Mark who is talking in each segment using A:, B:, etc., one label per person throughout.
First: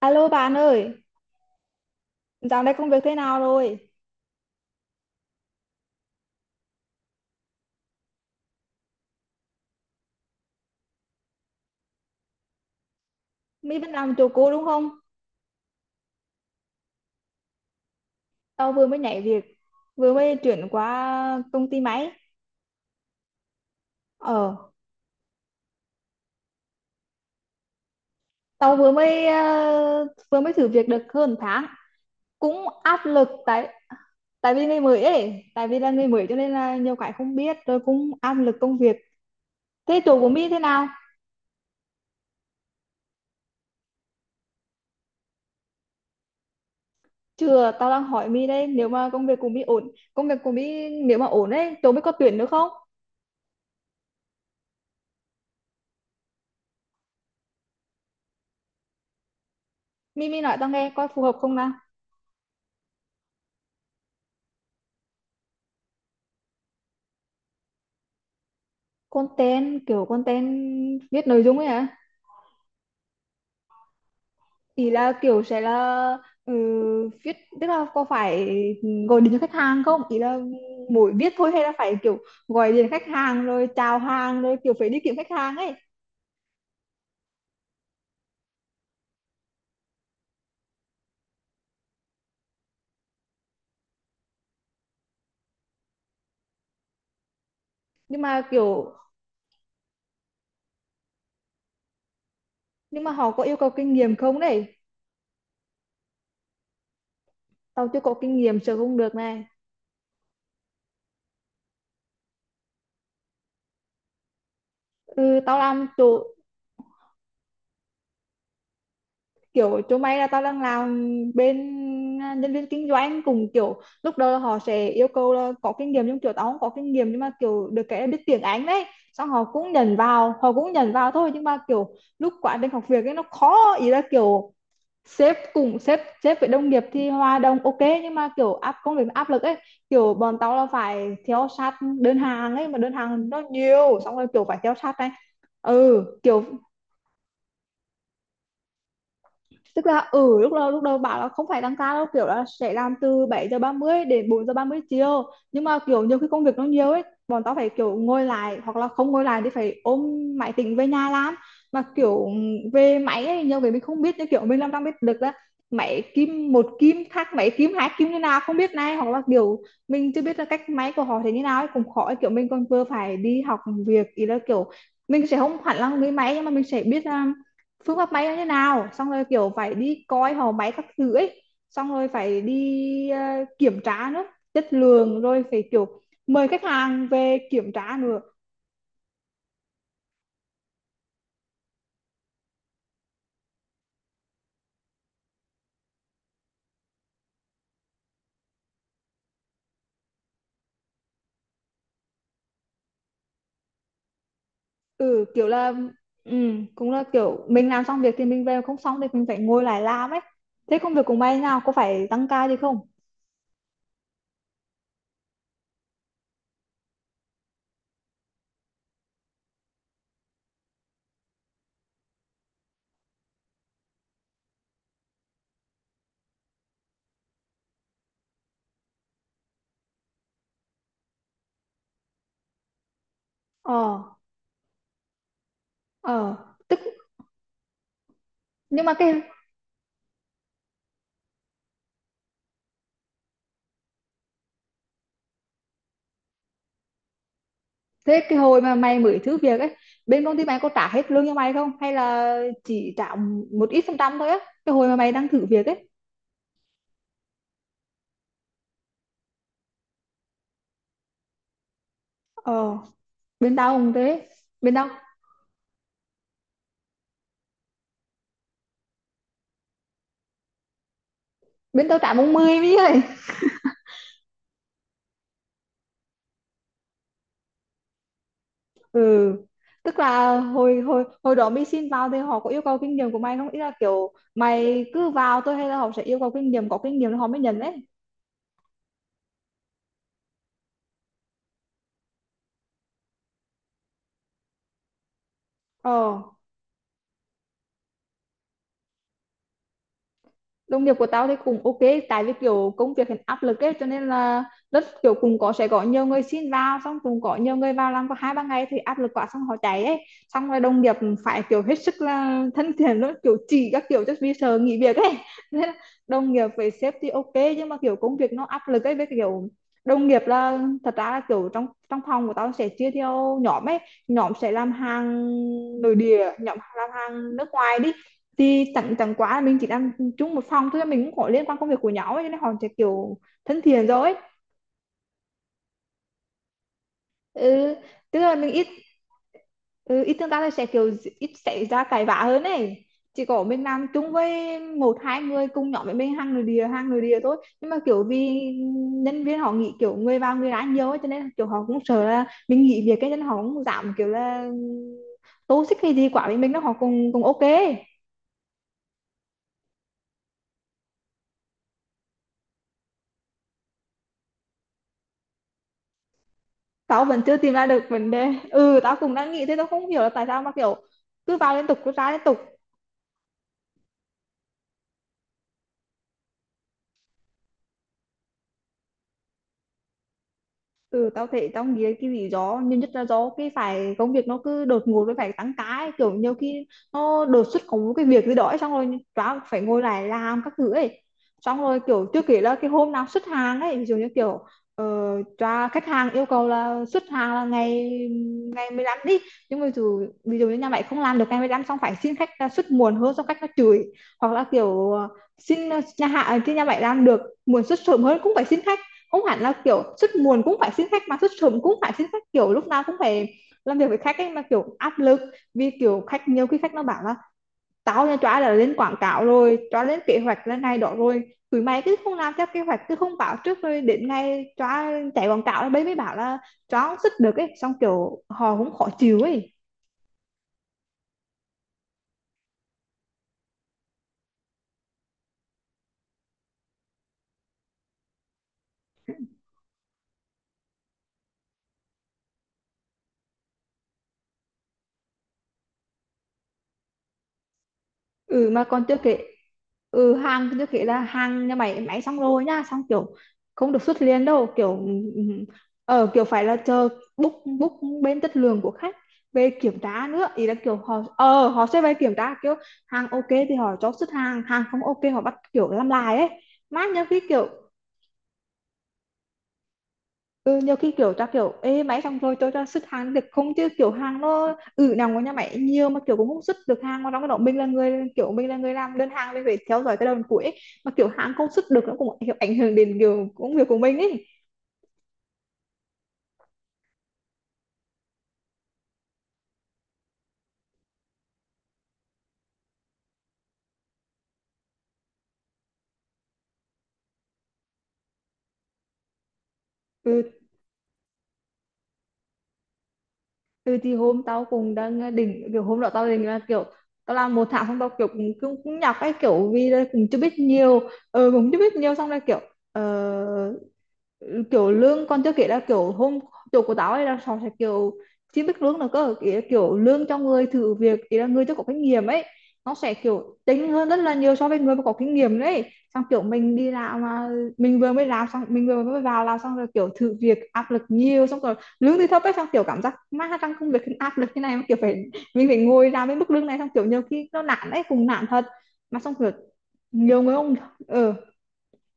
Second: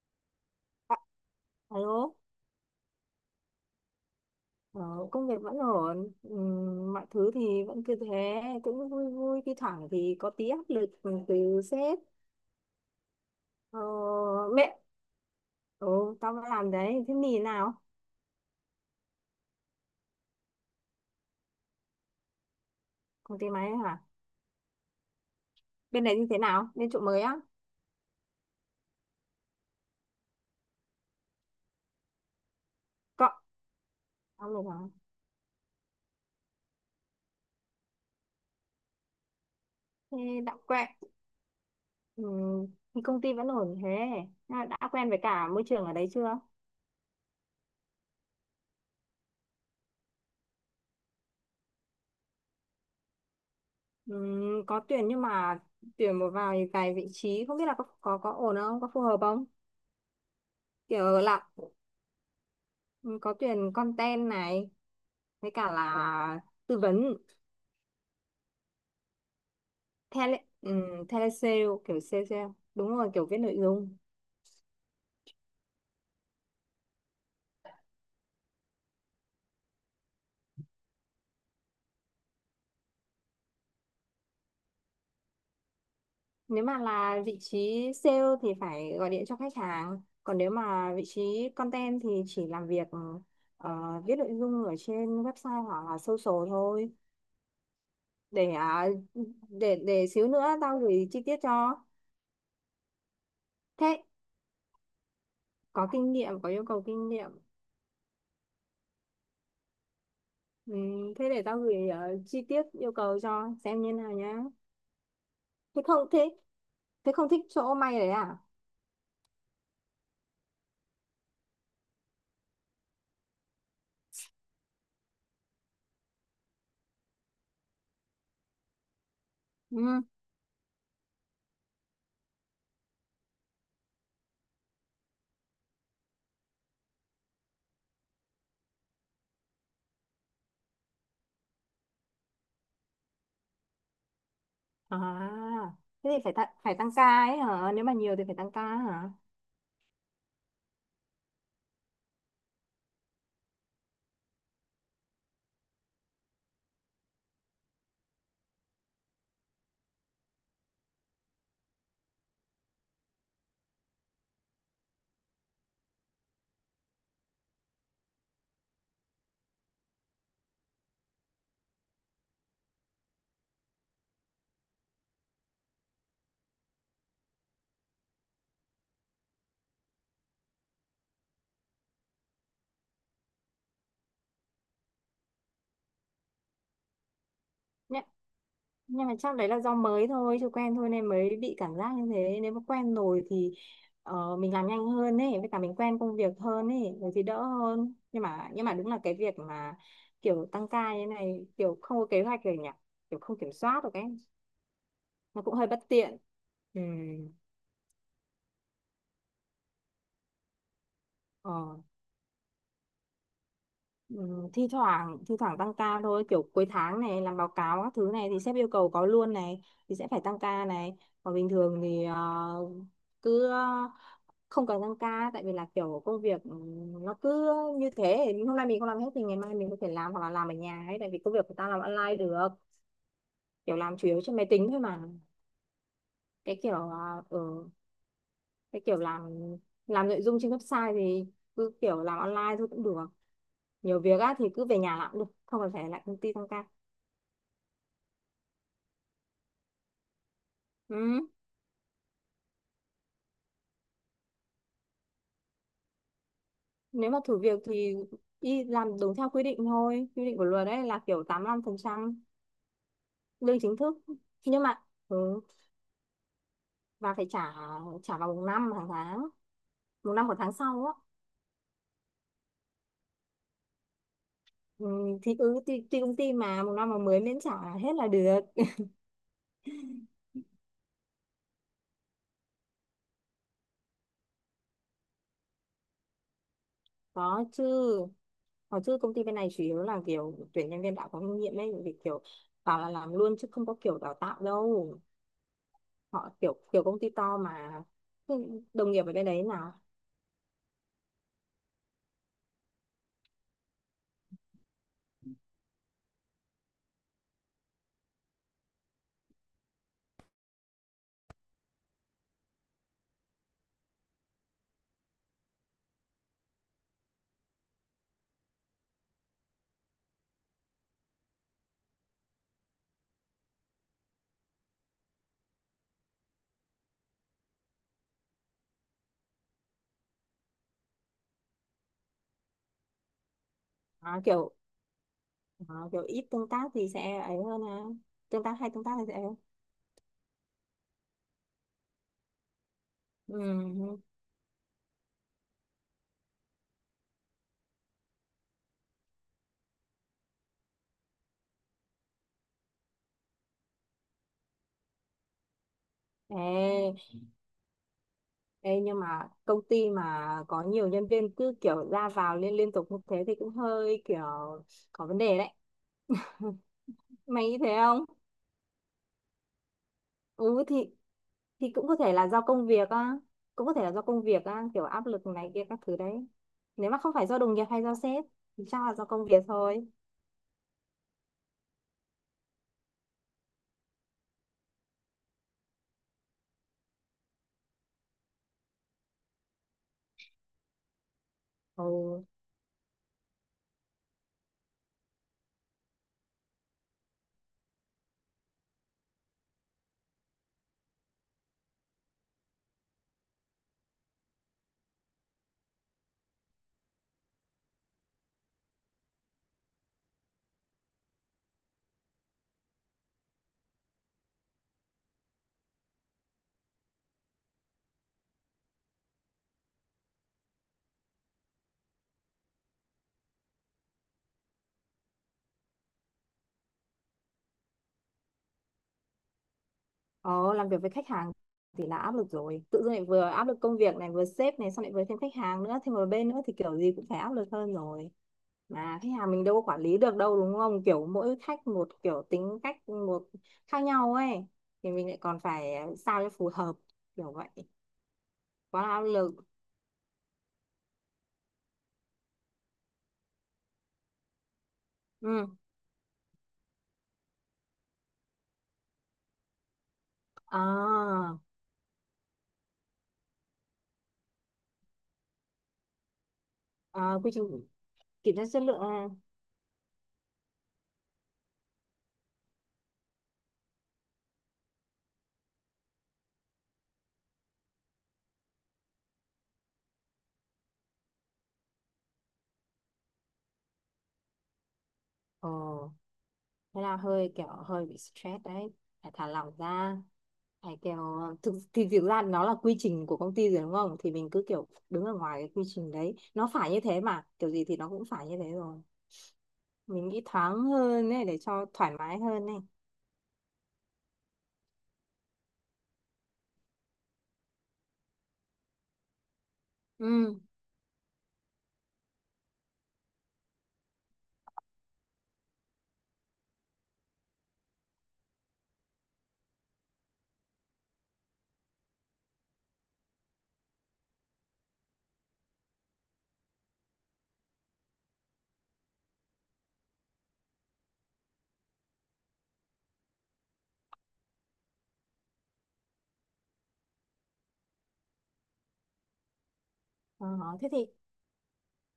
A: Alo bạn ơi,
B: Alo,
A: dạo này công việc thế nào rồi?
B: ờ, công việc vẫn ổn. Mọi thứ thì vẫn cứ thế, cũng vui vui, thi thoảng thì có tí áp lực từ sếp.
A: My
B: Ờ,
A: vẫn làm chỗ cũ đúng
B: mẹ,
A: không?
B: ừ, tao vẫn làm đấy, thế mì nào?
A: Tao vừa mới nhảy việc, vừa mới chuyển qua công ty máy.
B: Công ty máy hả?
A: Ờ,
B: Bên đấy như thế nào? Bên chỗ mới á?
A: tao vừa mới vừa mới thử việc được hơn tháng. Cũng áp
B: Cọ,
A: lực tại
B: tao
A: tại vì
B: được hả?
A: người mới ấy, tại vì là người mới cho nên là nhiều cái không biết, rồi cũng áp lực công việc. Thế
B: Thế
A: chỗ của My
B: đã
A: thế
B: quen,
A: nào?
B: Ừm, thì công ty vẫn ổn thế. À, đã quen với cả môi trường ở đấy chưa?
A: Chưa, tao đang hỏi Mi đây, nếu mà công việc của Mi ổn, công việc của Mi nếu mà ổn ấy, chỗ My có tuyển nữa không?
B: Có tuyển nhưng mà tuyển một vài vài vị trí, không biết là có ổn không, có phù hợp không?
A: Mi Mi nói tao nghe coi
B: Kiểu
A: phù hợp
B: làm
A: không nào?
B: Ừ, có tuyển content này, với cả là tư vấn
A: Content, kiểu
B: tele
A: content viết
B: tele
A: nội dung
B: sale,
A: ấy hả?
B: kiểu sale sale đúng rồi, kiểu viết nội dung.
A: Thì là kiểu sẽ là, ừ, viết, tức là có phải gọi điện cho khách hàng không, ý là mỗi viết thôi hay là phải kiểu gọi điện khách hàng rồi chào hàng rồi kiểu phải đi kiếm khách hàng ấy?
B: Nếu mà là vị trí sale thì phải gọi điện cho khách hàng, còn nếu mà vị trí content thì chỉ làm việc, ờ, viết nội dung ở trên website hoặc là social thôi.
A: Nhưng mà
B: để à,
A: kiểu,
B: để để xíu nữa tao gửi chi tiết cho.
A: nhưng mà họ có yêu cầu kinh
B: Thế
A: nghiệm không đấy?
B: có yêu cầu kinh nghiệm.
A: Tao chưa có kinh nghiệm, sợ không được này.
B: Ừ, thế để tao gửi chi tiết yêu cầu cho xem như nào nhá.
A: Ừ, tao
B: thế
A: làm
B: không thế
A: chỗ
B: Thế không thích chỗ may đấy à?
A: kiểu chỗ mày là tao đang làm bên, nhân viên kinh doanh, cùng kiểu lúc đầu là họ sẽ yêu cầu là có kinh nghiệm, nhưng kiểu tao không có kinh nghiệm nhưng mà kiểu được cái là biết tiếng Anh đấy, xong họ cũng nhận
B: Ừ.
A: vào, họ cũng nhận vào thôi, nhưng mà kiểu lúc quá trình học việc ấy nó khó, ý là kiểu sếp cùng sếp sếp với đồng nghiệp thì hòa đồng ok, nhưng mà kiểu áp công việc nó áp lực ấy, kiểu bọn tao là phải theo sát đơn hàng ấy, mà đơn hàng nó nhiều xong rồi kiểu phải theo sát này.
B: À.
A: Ừ
B: Thế thì
A: kiểu,
B: phải tăng ca ấy hả? Nếu mà nhiều thì phải tăng ca hả?
A: tức là, ừ, lúc đầu bảo là không phải tăng ca đâu, kiểu là sẽ làm từ 7 giờ 30 đến 4 giờ 30 chiều, nhưng mà kiểu nhiều khi công việc nó nhiều ấy, bọn tao phải kiểu ngồi lại hoặc là không ngồi lại thì phải ôm máy tính về nhà làm. Mà kiểu về máy ấy, nhiều cái mình không biết, như kiểu mình làm trong biết được là máy kim một kim khác máy kim hai kim như nào không biết này, hoặc là kiểu mình chưa biết là cách máy của họ thế như nào ấy cũng khó ấy. Kiểu mình còn vừa phải đi học việc, ý là kiểu mình sẽ không hẳn là người máy nhưng mà mình sẽ biết phương pháp may nó như nào, xong rồi kiểu phải đi coi họ máy các thứ ấy, xong rồi phải đi, kiểm tra nữa, chất lượng, rồi phải kiểu mời khách hàng về kiểm tra
B: Nhá-
A: nữa.
B: nhưng mà chắc đấy là do mới thôi, chưa quen thôi nên mới bị cảm giác như thế. Nếu mà quen rồi thì mình làm nhanh hơn ấy, với cả mình quen công việc hơn ấy rồi thì đỡ hơn. Nhưng mà đúng là cái việc mà kiểu tăng ca như thế này, kiểu không có kế hoạch rồi nhỉ, kiểu không kiểm soát được ấy,
A: Ừ
B: nó
A: kiểu
B: cũng hơi
A: là,
B: bất tiện.
A: ừ,
B: Ừ.
A: cũng là kiểu mình làm xong việc thì mình về, không xong thì mình phải ngồi lại làm ấy. Thế công việc của mày
B: Ờ.
A: nào có phải tăng ca gì không?
B: Ừ, thi thoảng tăng ca thôi, kiểu cuối tháng này làm báo cáo các thứ này thì sếp yêu cầu có luôn này, thì sẽ phải tăng ca này. Còn bình thường thì cứ ờ, không cần tăng ca, tại vì là kiểu công việc nó cứ như thế, hôm nay mình không làm hết thì ngày mai mình có thể làm, hoặc là làm ở nhà ấy, tại vì công việc của ta làm online được. Kiểu làm chủ
A: Ờ.
B: yếu trên máy tính thôi mà.
A: Ờ.
B: cái kiểu
A: tức
B: ờ, ừ, cái
A: nhưng mà
B: kiểu
A: cái,
B: làm nội dung trên website thì cứ kiểu làm online thôi cũng được. Nhiều việc á thì cứ về nhà làm cũng được, không cần phải lại công ty tăng ca.
A: thế cái hồi mà mày mới thử việc ấy, bên công ty mày có trả hết lương
B: Ừ.
A: cho mày không hay là chỉ trả một ít phần trăm thôi á, cái hồi mà mày đang thử việc ấy?
B: Nếu mà thử việc thì đi làm đúng theo quy định thôi. Quy định của luật đấy là kiểu 85%
A: Ờ, bên
B: lương chính
A: tao cũng
B: thức.
A: thế.
B: Nhưng
A: bên
B: mà
A: tao
B: ừ, và phải trả trả vào một năm hàng tháng, một năm của tháng sau á.
A: Bên tao trả 40 mấy ơi.
B: Ừ, thì tùy công ty mà một năm mà mới miễn trả hết là được.
A: Ừ, tức là hồi hồi hồi đó mày xin vào thì họ có yêu cầu kinh nghiệm của mày không, ý là kiểu mày cứ vào thôi hay là họ sẽ yêu cầu kinh nghiệm, có kinh nghiệm thì họ mới
B: Có
A: nhận
B: chứ.
A: đấy?
B: Có chứ, công ty bên này chủ yếu là kiểu tuyển nhân viên đã có kinh nghiệm ấy, vì kiểu bảo là làm luôn chứ không có kiểu đào tạo đâu.
A: Ờ,
B: Họ kiểu kiểu công ty to mà. Đồng nghiệp ở bên đấy là
A: đồng nghiệp của tao thì cũng ok, tại vì kiểu công việc hiện áp lực ấy, cho nên là rất kiểu cùng có sẽ có nhiều người xin vào, xong cùng có nhiều người vào làm có hai ba ngày thì áp lực quá xong họ chạy ấy, xong rồi đồng nghiệp phải kiểu hết sức là thân thiện luôn, kiểu chỉ các kiểu cho vì sợ nghỉ việc ấy nên là đồng nghiệp với sếp thì ok, nhưng mà kiểu công việc nó áp lực ấy, với kiểu đồng nghiệp là, thật ra là kiểu trong trong phòng của tao sẽ chia theo nhóm ấy, nhóm sẽ làm hàng nội địa, nhóm làm hàng nước ngoài đi, thì tặng tặng quá là mình chỉ đang chung một phòng thôi, mình cũng có liên quan công việc của nhau ấy cho nên họ sẽ kiểu thân thiện rồi ấy.
B: à, kiểu Ờ, kiểu ít tương tác thì sẽ ấy hơn
A: Ừ,
B: ha.
A: tức là
B: Tương
A: mình
B: tác
A: ít,
B: hay tương tác thì sẽ.
A: ừ, ít tương tác thì sẽ kiểu ít xảy ra cãi vã hơn ấy, chỉ
B: Ừ.
A: có mình làm chung với một hai người cùng nhóm với mình, hàng người địa thôi nhưng mà kiểu vì nhân viên họ nghĩ kiểu người vào người ra nhiều ấy, cho nên kiểu họ cũng sợ là mình nghỉ việc cái nên họ cũng giảm kiểu là tô xích hay gì quả với mình đó, họ
B: Ê,
A: cũng, cũng ok.
B: ê, nhưng mà công ty mà có nhiều nhân viên cứ kiểu ra vào liên liên tục như thế thì cũng hơi kiểu có vấn đề đấy.
A: Tao vẫn chưa
B: Mày
A: tìm
B: nghĩ
A: ra
B: thế
A: được
B: không?
A: vấn đề, ừ tao cũng đang nghĩ thế, tao không hiểu là tại sao mà
B: Ừ, thì
A: kiểu cứ vào liên
B: thì
A: tục
B: cũng
A: cứ
B: có
A: ra
B: thể
A: liên
B: là
A: tục.
B: do công việc á, cũng có thể là do công việc á, kiểu áp lực này kia các thứ đấy. Nếu mà không phải do đồng nghiệp hay do sếp thì chắc là do công việc thôi.
A: Ừ tao thấy tao nghĩ cái lý do nhiều nhất là do cái phải công việc nó cứ đột ngột với phải tăng ca ấy. Kiểu nhiều khi nó đột xuất có một cái việc gì đó ấy, xong rồi tao phải ngồi lại làm các thứ ấy, xong rồi kiểu chưa
B: Ừ.
A: kể là cái hôm nào xuất hàng ấy, ví dụ như kiểu khách hàng yêu cầu là xuất hàng là ngày ngày 15 đi, nhưng mà ví dụ, như nhà mày không làm được ngày 15 xong phải xin khách ra xuất muộn hơn, xong khách nó chửi. Hoặc là kiểu, xin, nhà hạ thì nhà mày làm được muộn, xuất sớm hơn cũng phải xin khách, không hẳn là kiểu xuất muộn cũng phải xin khách mà xuất sớm cũng phải xin khách, kiểu lúc nào cũng phải làm việc với khách ấy, mà kiểu áp lực. Vì kiểu khách nhiều khi khách nó bảo là tao nha chóa đã lên quảng cáo rồi, chóa lên kế hoạch lên này đó rồi, tụi mày cứ không làm theo kế hoạch, cứ không bảo trước rồi đến ngày chóa chạy quảng cáo đấy mới bảo là chóa không sức được ấy, xong kiểu họ cũng khó chịu ấy.
B: Ồ, làm việc với khách hàng thì là áp lực rồi. Tự dưng lại vừa áp lực công việc này, vừa sếp này, xong lại vừa thêm khách hàng nữa, thêm một bên nữa thì kiểu gì cũng phải áp lực hơn rồi. Mà khách hàng mình đâu có quản lý được đâu đúng không? Kiểu mỗi khách một kiểu, tính cách một khác nhau ấy. Thì mình lại còn phải sao cho phù hợp, kiểu vậy.
A: Ừ mà
B: Quá
A: còn
B: là
A: chưa
B: áp
A: kể,
B: lực.
A: ừ hàng chưa kể là hàng nhà máy máy xong rồi nhá, xong kiểu không được xuất liền đâu kiểu, ừ, ừ.
B: Ừ.
A: Ờ kiểu phải là chờ book book bên chất lượng của khách về kiểm tra nữa, ý là kiểu họ
B: À,
A: ờ họ sẽ về kiểm tra kiểu hàng ok thì họ cho xuất hàng, hàng không ok họ bắt kiểu làm lại ấy, mát nhá
B: à,
A: cái
B: quy
A: kiểu.
B: trình kiểm tra chất lượng. À.
A: Ừ, nhiều khi kiểu ta kiểu ê máy xong rồi tôi cho xuất hàng được không, chứ kiểu hàng nó ừ nằm của nhà máy nhiều mà kiểu cũng không xuất được hàng, mà trong cái đó mình là người kiểu mình là người làm đơn hàng, mình phải theo dõi cái đầu cuối ấy. Mà kiểu hàng không xuất được nó cũng kiểu ảnh hưởng đến kiểu công việc của mình ấy.
B: Ồ, thế là hơi kiểu hơi bị stress đấy. Phải thả lỏng ra. Phải kiểu, thực ra nó là quy trình của công ty rồi đúng không, thì mình cứ kiểu đứng ở ngoài cái quy trình đấy, nó phải như thế, mà kiểu gì thì nó cũng phải như thế rồi. Mình nghĩ
A: Ừ,
B: thoáng hơn này, để cho thoải mái hơn này.
A: ừ thì hôm tao cũng đang, định kiểu hôm đó tao định là kiểu tao làm một tháng xong tao kiểu cũng nhọc ấy, kiểu vì là cũng chưa biết
B: Ừ.
A: nhiều. Ừ, cũng chưa biết nhiều xong rồi kiểu, ờ, ừ, kiểu lương còn chưa kể là kiểu hôm chỗ của tao ấy là họ sẽ kiểu chưa biết lương là cơ, ý là kiểu lương cho người thử việc, ý là người chưa có kinh nghiệm ấy, nó sẽ kiểu tính hơn rất là nhiều so với người mà có kinh nghiệm đấy. Xong kiểu mình đi làm mà mình vừa mới làm xong mình vừa mới vào làm xong rồi kiểu thử việc áp lực nhiều xong rồi lương thì thấp ấy, xong kiểu cảm giác má trong công việc áp lực như này mà kiểu phải mình phải ngồi làm với mức lương này, xong kiểu nhiều khi nó nản ấy, cùng nản thật. Mà xong kiểu nhiều
B: Ờ,
A: người không.
B: thế thì
A: Ờ,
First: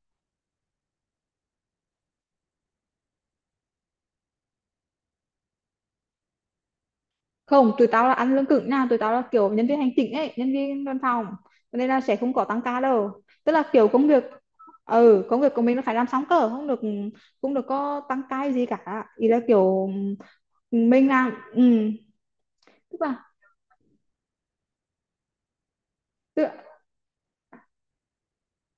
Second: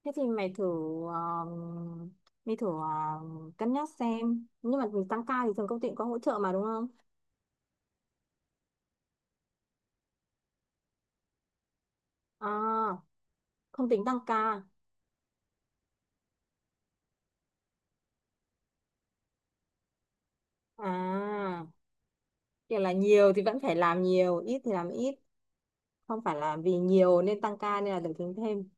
B: thế thì um, mày thử cân nhắc xem. Nhưng mà tăng ca thì thường công ty cũng có hỗ trợ mà đúng không?
A: không, tụi tao là ăn lương cứng nha, tụi tao là kiểu nhân viên hành chính ấy, nhân viên văn phòng. Cho nên là sẽ không có tăng ca
B: À,
A: đâu, tức là kiểu
B: không tính
A: công
B: tăng
A: việc,
B: ca.
A: ừ công việc của mình nó phải làm xong cơ, không được cũng được có tăng ca gì cả, ý là kiểu, ừ, mình làm, ừ,
B: À, kiểu là
A: tức là,
B: nhiều thì vẫn phải làm nhiều, ít thì làm ít, không phải
A: tức
B: là vì nhiều nên tăng ca nên là được tính thêm.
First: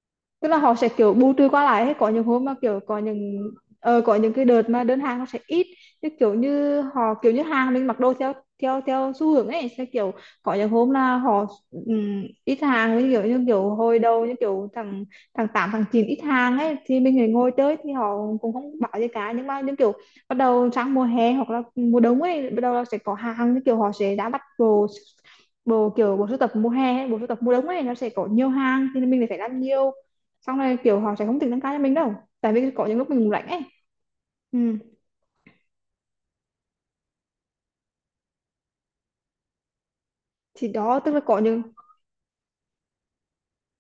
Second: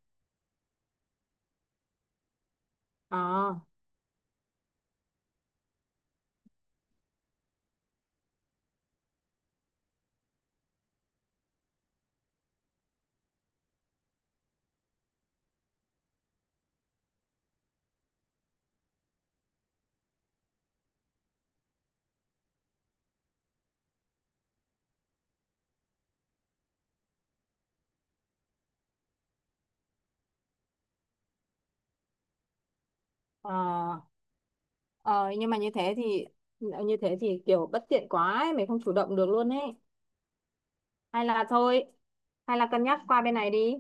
A: tức là họ sẽ kiểu bù trừ qua lại, hay có những hôm mà kiểu có những,
B: À.
A: có những cái đợt mà đơn hàng nó sẽ ít, như kiểu như họ kiểu như hàng mình mặc đồ theo theo theo xu hướng ấy, sẽ kiểu có những hôm là họ ít hàng, với kiểu như kiểu hồi đầu như kiểu thằng thằng tám thằng chín ít hàng ấy thì mình lại ngồi chơi thì họ cũng không bảo gì cả, nhưng mà những kiểu bắt đầu sang mùa hè hoặc là mùa đông ấy bắt đầu là sẽ có hàng, như kiểu họ sẽ đã bắt đồ bộ, kiểu bộ sưu tập mùa hè hay bộ sưu tập mùa đông ấy nó sẽ có nhiều hàng thì mình lại phải làm nhiều, xong rồi kiểu họ sẽ không tính tăng ca cho mình đâu, tại vì có những lúc mình lạnh
B: Ờ,
A: ấy. Ừ.
B: ờ, nhưng mà như thế thì kiểu bất tiện quá ấy, mình không chủ động được luôn ấy.
A: Thì đó tức là
B: Hay
A: có
B: là
A: những,
B: thôi, Hay là cân nhắc qua bên này đi.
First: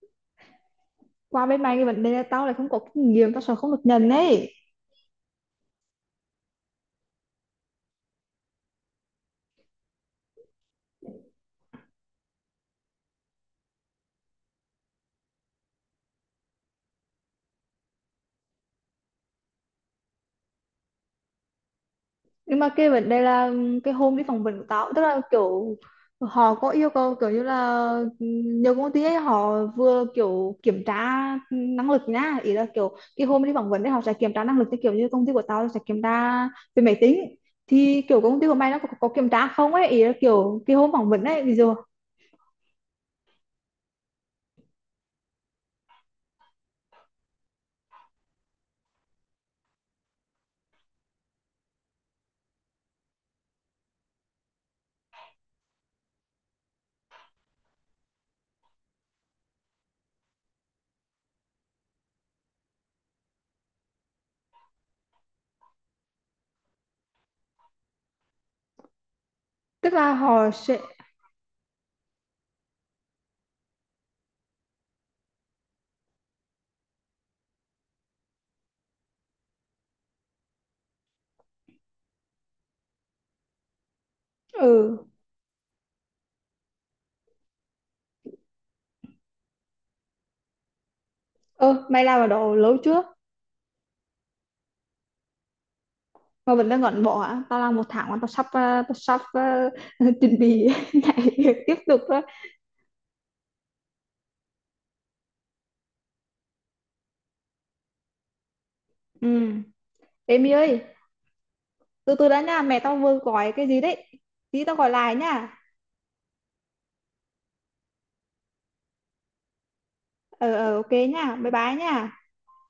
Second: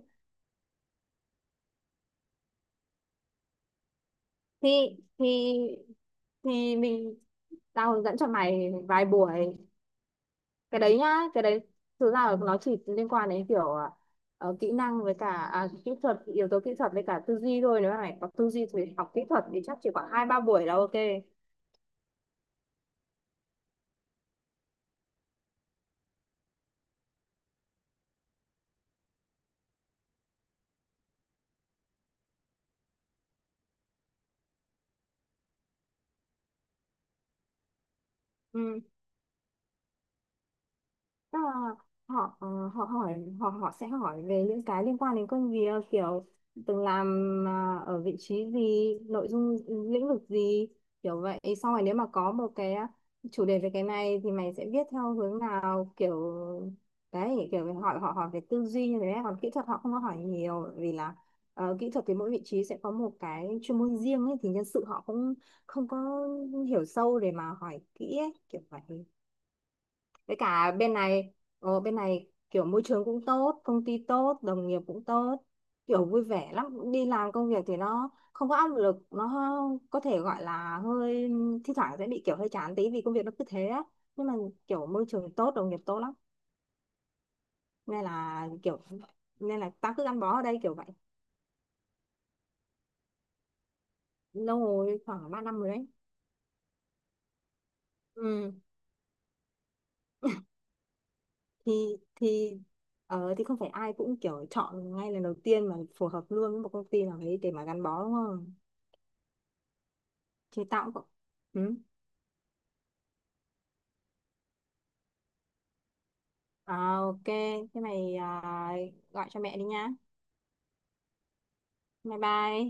A: qua bên mày cái vấn đề là tao lại không có kinh nghiệm, tao sợ không được nhận ấy.
B: Thì thì thì tao hướng dẫn cho mày vài buổi. Cái đấy nhá, cái đấy thực ra là nó chỉ liên quan đến kiểu kỹ năng, với cả yếu tố kỹ thuật với cả tư duy thôi. Nếu mà mày có tư duy thì học kỹ thuật thì chắc chỉ khoảng 2-3 buổi là ok.
A: Nhưng mà cái vấn đề là cái hôm đi phỏng vấn của tao, tức là kiểu họ có yêu cầu kiểu như là, ừ, nhiều công ty ấy họ vừa kiểu kiểm tra năng lực nhá, ý là kiểu cái hôm đi phỏng vấn đấy họ sẽ kiểm tra năng lực, như kiểu như công ty của tao sẽ kiểm tra về máy tính, thì kiểu công ty của mày nó
B: Ừ.
A: có kiểm tra không ấy, ý là kiểu cái hôm phỏng vấn
B: Tức
A: ấy
B: là
A: ví dụ,
B: họ ờ, họ hỏi họ họ sẽ hỏi về những cái liên quan đến công việc, kiểu từng làm ở vị trí gì, nội dung lĩnh vực gì, kiểu vậy. Xong rồi nếu mà có một cái chủ đề về cái này thì mày sẽ viết theo hướng nào, kiểu đấy. Kiểu họ hỏi về tư duy như thế. Còn kỹ thuật họ không có hỏi nhiều, vì là kỹ thuật thì mỗi vị trí sẽ có một cái chuyên môn riêng ấy, thì nhân sự họ cũng không có hiểu sâu để mà hỏi kỹ ấy, kiểu vậy.
A: tức là
B: Với
A: họ
B: cả
A: sẽ,
B: bên này, kiểu môi trường cũng tốt, công ty tốt, đồng nghiệp cũng tốt, kiểu vui vẻ lắm, đi làm công việc thì nó không có áp lực. Nó có thể gọi là thi thoảng sẽ bị kiểu hơi chán tí, vì công việc nó cứ thế á. Nhưng mà kiểu
A: ừ.
B: môi trường tốt, đồng nghiệp tốt lắm, nên là kiểu nên là tao cứ gắn bó ở đây, kiểu vậy.
A: Ơ mày làm ở đó lâu chưa
B: Lâu rồi, khoảng 3 năm rồi đấy.
A: mà vẫn đang ngẩn bỏ hả? Tao làm một tháng mà tao sắp,
B: Ừ.
A: tao sắp, chuẩn bị nhảy việc tiếp
B: thì
A: tục rồi.
B: thì thì không phải ai cũng kiểu chọn ngay lần đầu tiên mà phù hợp luôn với một công ty nào đấy để mà gắn bó đúng không.
A: Ừ, em
B: Thì
A: ơi,
B: tao cũng. Ừ.
A: từ từ đã nha, mẹ tao vừa gọi cái gì đấy, tí tao gọi lại nha.
B: À, ok. Thế mày, à, gọi cho mẹ đi nha.
A: Ờ ờ ok nha, bye bye
B: Bye
A: nha.
B: bye.